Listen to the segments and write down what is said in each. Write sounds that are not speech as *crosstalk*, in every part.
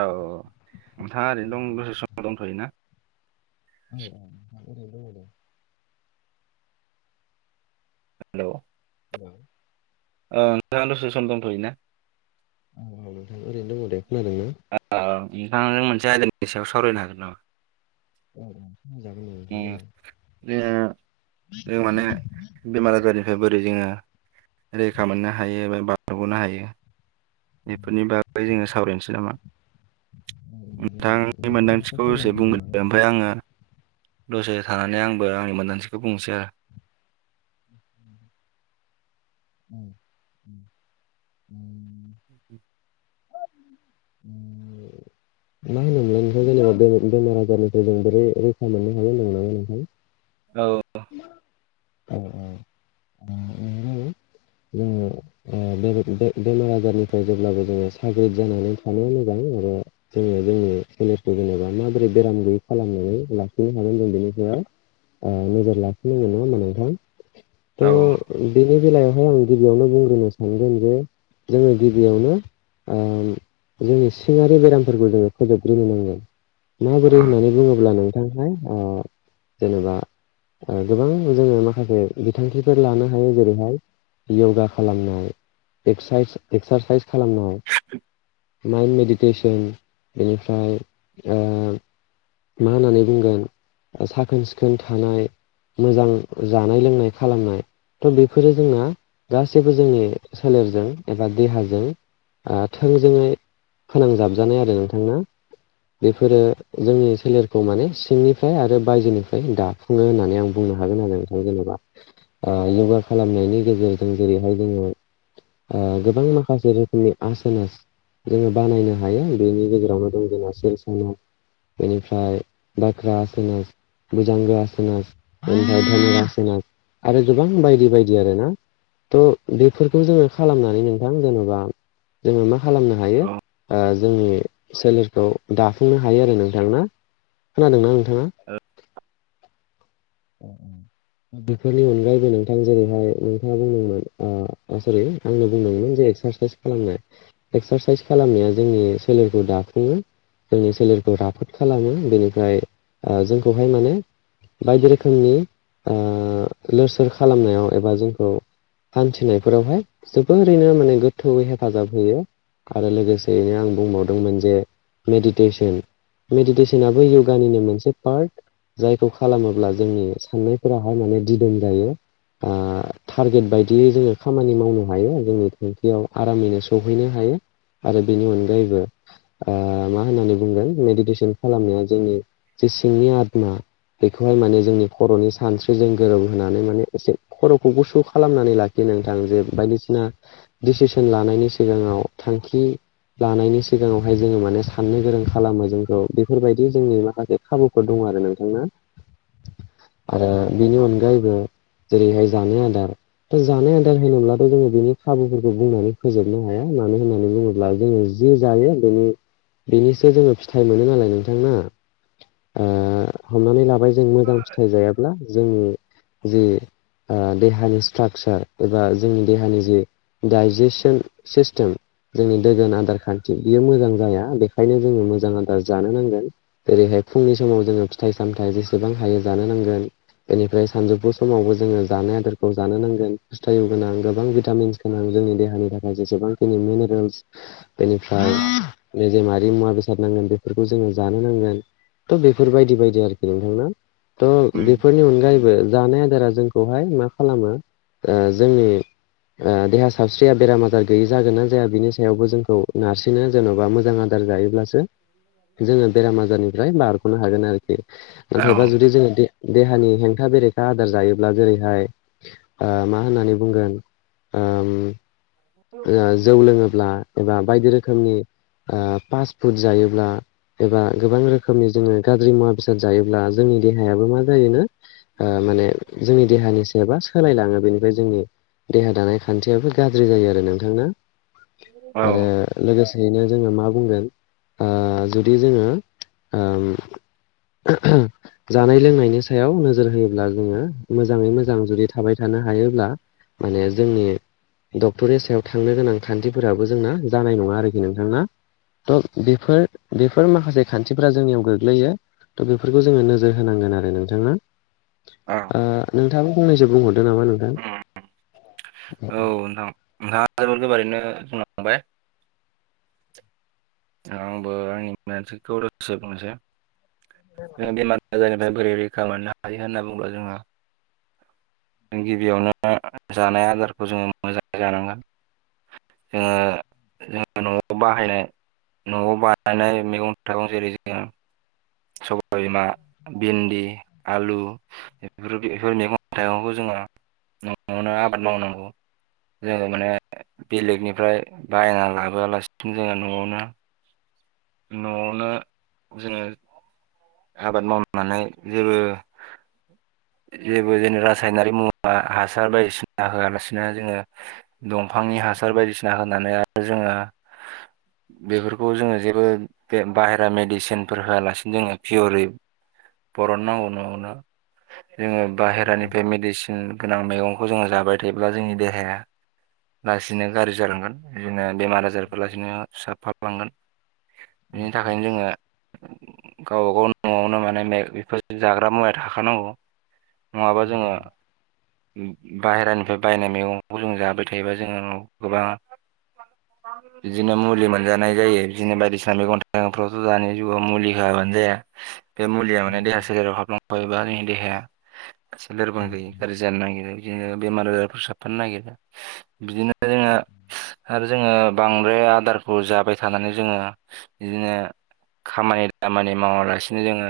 औ नोंथाङा ओरैनो दं औ दस समाव दंथ'योना? *inaudible* हेल'। औ ओ नोंथाङा दसे सम दंथ'योना? औ औ नोंथां ओरैनो दङ दे खोनादोंना? औ नोंथांजों मोनसे आयदानि सायाव सावरायनो हागोन नामा? औ जागोन नामा नोंथां मोना? जे जों माने बेमार आजारनिफ्रायबो जोङो रैखा मोननो हायो एबा बारग'नो हायो। बेफोरनि बागै जोङो सावरायनोसै नामा? देनाय नोंथांनि नोंथाङानो मोनदांथिखौ एसे फोरमायग्रोदो नामा बुंग्रोदो ओमफाय आङो दसे थानानै आंबो आंनि मोनदांथिखौ बुंनोसै आरो। *inaudible* *unintelligible* *inaudible* *unintelligible* मा होनोमोनलाय नो? जेनेबा बेमार आजारनिफ्राय जों बोरै रैखा मोननो हायो होनदोंमोनलाय नोंथां। औ। औ - औ नंगौ। जोङो ओ बेरे बे बेमार आजारनिफ्राय जेब्लाबो जोङो साग्रिद जानानै थानो नो हायो आरो जोङो जोंनि सोलेरखौ जेनेबा माबोरै बेराम गैयै खालामनानै लाखिनो हागोन जों बे नोजोर लाखिनांगोन ना मोनथां थ औ बेनि बे बेलायावहाय आं गिबियावनो बुंग्रोनो सानगोन जे जोङो गिबियावनो ओ जोंनि सिङारि बेरामफोरखौ जोङो फोजोबग्रोनो नांगोन। माबोरै औ होननानै बुङोब्ला नोंथांहाय ओ जेनेबा ओ गोबां जोङो माखासे बिथांखिफोर लानो हायो जेरैहाय य'गा खालामनाय एकसाइस एक्सारसाइस खालामनाय माइन्ड मेडिटेसन बेनिफ्राय ओ मा होननानै बुंगोन। साखोन - सिखोन थानाय मोजां जानाय लोंनाय खालामनाय थ' बेफोरो जोंना गासैबो जोंनि सोलेरजों एबा देहाजों ओ थोंजोङै फोनांजाबजानाय आरो नोंथांनो। बेफोरो जोंनि सोलेरखौ माने सिंनिफ्राय आरो बायजोनिफ्राय दाफुङो होननानै आं बु नो होन आरो नोंथ जेन'बा योगा खालामनायनि गेजेरजों जेरैहाय जोङो ओ गोबां माखासे रोखोमनि आसनास जोङो बानायनो हायो बेनि गेजेरावनो दं जोंना सेल साव बेनिफ्राय बाख्रा आस'नास मोजांगा आसोनास आरो गोबां बायदि-बायदि। बि आरोना थ' बेफोरखौ जोङो खालामनानै नोंथां जेन'बा जोङो मा खालामनो हायो औ ओ जोंनि सोलेरखौ दाफुंनो हायो आरो नोंथां ना खोनादोंना नोंथाङा? औ - औ। बेफोरनि अनगायैबो नोंथां जेरैहाय नोंथाङा बुंदोंमोन ओ सरि आंनो बुंदोंमोन। एक्सारसाइस खालामनाय एक्सारसाइस खालामनाया जोंनि सोलेरखौ दाफुङो। जोंनि सोलेरखौ राफोद खालामो बेनिफ्राय ओ जोंखौहाय माने बायदि रोखो रोखोमनि ओ लोर सोर खालामनायाव एबा जोंखौ हान्थिनायफोरावहाय जोबोरैनो माने गोथौयै हेफाजाब होयो। आरो लोगोसेयैनो आं बुंबावदोंमोन जे मेडिटेसन मेडिटेसनाबो यगानिनो मोनसे पार्ट जायखौ खालामोब्ला जोंनि साननायफोराहाय माने दिदोम जायो। ओ टारगेट बायदियै जोङो खामानि मावनो हायो जोंनि थांखियाव आरामैनो सहैनो हायो। आरो बेनि अनगायैबो ओ मा होननानै बुंगोन मेडिटेसन खालामनाया जोंनि जे सिंनि आदमा बेखौहाय माने जोंनि खर'नि सानस्रिजों गोरोब होनानै माने एसे खर'खौ गुसु खालामनानै लाखि नोंथां जों बाय दिसिना डिसिसन लानायनि सिगांङाव थांखि लानायनि सिगांङावहाय जोङो माने साननो गोरों खालामो जोंखौ बेफोरबायदि जोंनि माखासे खाबुफोर दङ। आरो नोंथां ना आ बेनि अनगायैबो जेरैहाय जानो आदार। दा जानाय आदार होनोब्लाथ' जोंङो बिनि खाबुफोरखौ बुंनानै फोजोबनो हाया मानो होननानै बुङोब्ला जोंङो जि जायो बेनि बेनिसो जोंङो फिथाइ मोनो नालाय नोंथां ना? ओ हमनानै लाबाय जों मोजां फिथाइ जायाब्ला जों जि आ देहानि स्ट्राकसार एबा जोंनि देहानि जि दडाइजेस सिस्टिम जोंनि दोगोन आदार खान थि बियो मोजां जाया बेखायनो जोंङो मोजां आदार जानो नांगोन जेरैहाय फुंनि समाव जोंङो फिथाइ-सामथाइ जेसेबां हायो जानो नांगोन। बेनिफ्राय सानजौफु समावबो जोंङो जानाय आदारखौ जानो नांगोन हुस्थायु गोनां गोबां भिटामिन्स गोनां। जोंनि देहानि थाखाय जेसेबांखिनि मिनारेल्स बेनिफ्राय निजोमारि मुवा-बेसाद नांगोन बेफोरखौ जोंङो जानो नांगोन। थ' बेफोर बायदि-बायदि आरोखि नोंथां ना थ' बेफोरनि अनगायैबो जानाय आदारा जोंखौहाय मा खालामो ओ जोंनि ओ देहा सावस्रिया बेराम आजार गैयि जागोन ना जाया बिनि सा यावबो जोंखौ नारसिनो जेनबा मोजां आदार जायोब्लासो जोंङो बेराम आजारनिफ्राय बारग'नो हागोन आरोखि औ नाथायबा जुदि जोंङो दे-देहानि हें था बेरेखा आदार जायोब्ला जेरैहाय आ मा होननानै बुंगोन आम। जौ लोंङोब्ला एबा बायदि रोखोमनि आ पास फुट जायोब्ला एबा गोबां रोखोमनि जोंङो गाज्रि मुवा बेसाद जायोब्ला जोंनि देहायाबो मा जायोनो आ माने जोंनि देहानि *unintelligible* सोलायलाङो बेनिफ्राय जोंनि देहा दानाय खान्थियाबो गाज्रि जायो आरो नोंथां ना औ आरो लोगोसे बिनो जोंङो मा बुंगोन आ जुदि जोंङो ओम जानाय-लोंनायनि सायाव नोजोर होयोब्ला जोंङो मोजांङै मोजां जुदि थाबाय थानो हायोब्ला माने जोंनि डक सायाव थांनो गोनां खान्थिफोराबो जोंना जानाय नंङा आरोखि नोंथां ना। ओ बेफोर-बेफोर माखासे खान्थिफोरा जोंनियाव गोग्लैयो। थ बेफोरखौ जोंङो नोजोर होनांगोन आरो नोंथां ना? औ आ नोंथांङाबो फंनैसो बुंहरदो नामा नोंथां? औ नोंथां नोंथांङा जोबोर गोबारैनो बुंलांबाय। आंबो आंनिसे गरसो बुंनोसै जों बेमारजनि बोरै रैखा मोननो हायो होनना बुंङोबा जोंहा जों गिबियावनो जानाय आदारखौ जोंङो मोजांङै जानांगोन। जोंङो जों नआव बाहायनाय नआव बानायनाय मैगं-थायगं जेरै जोंङो सबाय बिमा भिन्दि आलु बेफोर-बेफोर मैगं थाइगंखौ जों न'आवनो आबाद मावनांगौ। जोङो माने बेलेगनिफ्राय बायना लाबोआलासिनो जोंङो न'आवनो न'आवनो जोंङो आबाद मावनानै जेबो *inaudible* जेबो जों रासायनारि मुवा हासार बायदिसिना होआलासिनो जोंङो दंफांनि हासार बायदिसिना होनानै आरो जोंङो बेफोरखौ जोंङो जेबो बे बाहेरा मेडिसिनफोर होआलासिनो जोंङो फिय'रै बरन नांगौ नआवनो। जोंङो बाहेरानिफ्राय मेडिसिन गोनां मैगंखौ जोंङो जाबाय थायोब्ला जोंनि देहाया लासैनो गाज्रि जालांगोन बिदिनो बेमार आजारफोर लासैनो सुसाबफाबलांगोन बिनि थाखायनो जोंङो गावबा गाव नआवनो माने बेफोर जाग्रा मुवाया थाखानांगौ नङाबा जोंङो बाहेरानिफ्राय बायनाय मैगंखौ जों जाबाय थायोबा जोंङो गोबां बिदिनो मुलि मोनजानाय जायो बिदिनो बायदिसिना मैगं थाइगंफ्रावथ' दानि जुगाव मुलि दाबानो जाया बे मुलिया माने देहा सोलेराव बा जोंनि देहाया एसे लोरबां जायो गाज्रि जानो नागिरो बिदिनो बेमार आजारफोर साबफानो नागिरा बिदिनो जोङो उम आरो जोङो बांद्राय आदारखौ जाबाय थानानै जोङो बिदिनो खामानि खामानि मावालासिनो जोङो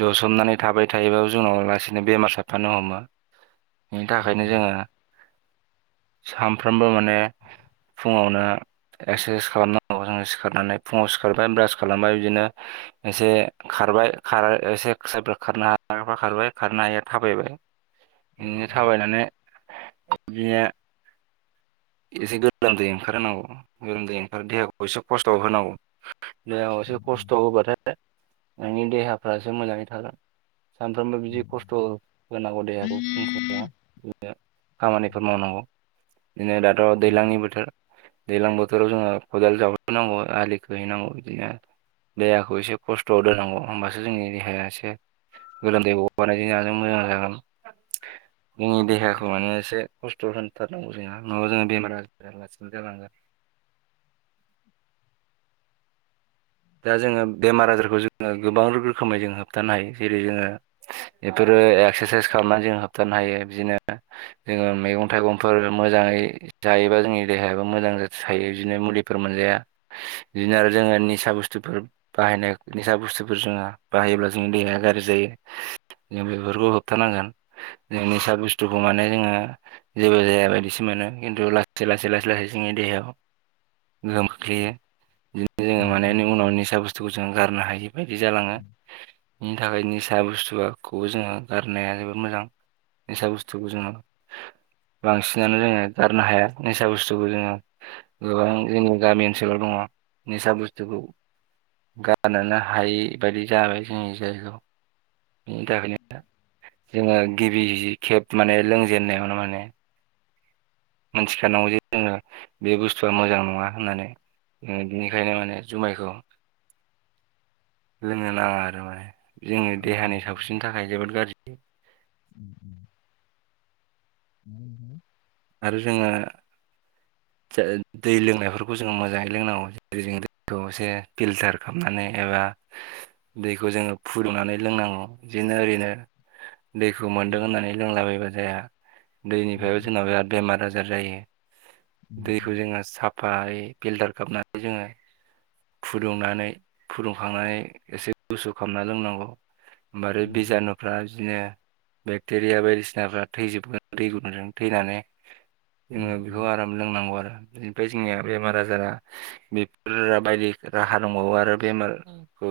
जसोमनानै थाबाय थायोबाबो जोंनाव लासिनो बेमार साबफानो हमो। बिनि थाखायनो जोङो सानफ्रोमबो माने फुङावनो एक्सारसाइस खालामनांगौ जोङो सिखारनानै फुङाव सिखारबाय ब्रास खालामबाय बिदिनो एसे खारबाय खार एसेब खारनो हागफा खारबाय खारनो हायैआ थाबाय बिदिनो थाबायनानै बिदिनो एसे गोलोमदै ओंखारहोनांगौ गोलोमदै ओंखार देहाखौ एसे खस्थ'आव होनांगौ। देहाखौ एसे खस्थ' होबाथाय नोंनि देहाफ्रासो मोजाङै थागोन सानफ्रोमबो बिदि खस्थ' होनांगौ देहाखौ बिनो खामानिफोर मावनांगौ बिदिनो दाथ' दैज्लांनि बोथोर दैज्लां बोथोराव जोंहा खदाल जावनांगौ आलि खो हैैनांगौ बिदिनो देहाखौ एसे खस्थ'आव दोननांगौ होमबासो जोंनि देहाया एसे गोलोमदै गगारनायजों जाजों मोजां जागोन जोंनि देहाखौ माने एसे खस्थ' होनथारनांगौ जोंहा नङाबा जोङो बेमार आजारा रासिन जालांगोन। *inaudible* दा जोङो बेमार आजारखौ जोङो गोबां रोखोमै जों होबथानो हायो जेरै जोङो बेफोरो एक्सारसाइस खालामनानै जों होबथानो हायो बिदिनो जोङो मैगं थाइगंफोर मोन मोजाङै जायोबा जोंनि देहायाबो मोजां थायो बिदिनो मुलिफोर मोनजाया बिदिनो आरो जों आ निसा बुसथु थुदुं बाहायनाय निसा बुस्थुफोर जोङो बाहायोब्ला जोंनि देहाया गाज्रि जायो। जों बेफोरखौ होबथानांगोन जों निसा बुस्थुखौ माने जोङो जेबो जाया बायदिसोमोन। खिन्थु लासै लासै लासै लासै जोंनि देहायाव गोहोम खोख्लैयो। बिदिनो जोङो औ माने औ। उनाव निसा बुस्थुखौ जोंङ गारनो हायि बायदि जालाङो बेनि थाखाय निसा बुस्थुखौबो जोङो गारनो फाननाया जोबोद मोजां निसा बुस्थुखौ जोङो बांसिनानो जोङो गारनो हाया निसा बुस्थुखौ जोङो गोबां जोंनि गामि ओनसोलाव दङ। निसा बुस्थुखौ गारनोनो हायै बायदि जाबाय जोंनि जायगायाव बिनि थाखायनो जोङो गिबि गिबि खेब माने लोंजेननायावनो माने मोनथिखानांगौ जे जोङो बे बुस्थुआ मोजां नङा होननानै। बिनिखायनो माने जुमायखौ लोंनो नाङा आरो माने जोङो देहानि सावस्रिनि थाखाय जोबोद गाज्रि उम। आरो जोङो *inaudible* दै लोंनायफोरखौ जों मोजाङै लोंनांगौ जेरै जों दैखौ एसे फिल्टार खालामनानै एबा दैखौ जोङो फुदुंनानै लोंनांगौ बिदिनो ओरैनो *inaudible* दैखौ मोन्दों होननानै लोंलाबायबा जाया दैनिफ्रायबो जोंना बिराद जा जायो दैखौ जोङो साफायै फिल्टार खालामनानै जोङो फुदुंनानै फुदुंखांनानै एसे गुसु खालामना लोंनांगौ। ओमबानो बिजानुफ्रा बिदिनो बेक्टेरिया बायदिसिनाफ्रा थैजोबगोन दै गुदुंजों थैनानै जोङो बेखौ आराम लोंनांगौ आरो बे जोंनिया बेमार आजारा बेफोर बायदि राहा दंबावो आरो बेमारखौ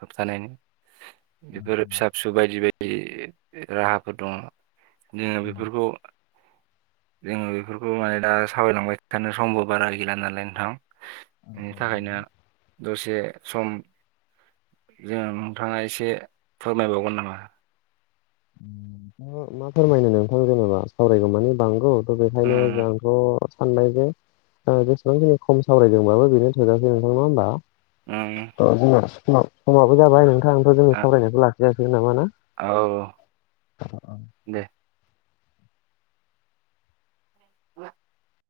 होबथानायनि बेफोर फिसा फिसौ बायदि बायदि राहाफोर दङ। जों बेफोरखौ जोङो बेफोरखौ माने दा सावायलांबाय थानो समबो बारा गैला नालाय नोंथां। बेनि थाखायनो दसे सम जोङो नोंथाङा एसे फोरमायबावगोन नामा? मा मा फोरमायनो नोंथां जेनेबा सावरायगौ मानि बांगौ थ' उम बेखायनो आंथ' साननाय जे ओ जेसेबांखिनि खम सावरायदोंबाबो बेनो थोजासे नोंथां नङा होमबा। उम उम औ जोंना समा-समाबो जाबाय नोंथां थ' जोङो आ सावरायनायखौ लाखिजासिगोन नामा ना। औ। दे *inaudible* *inaudible*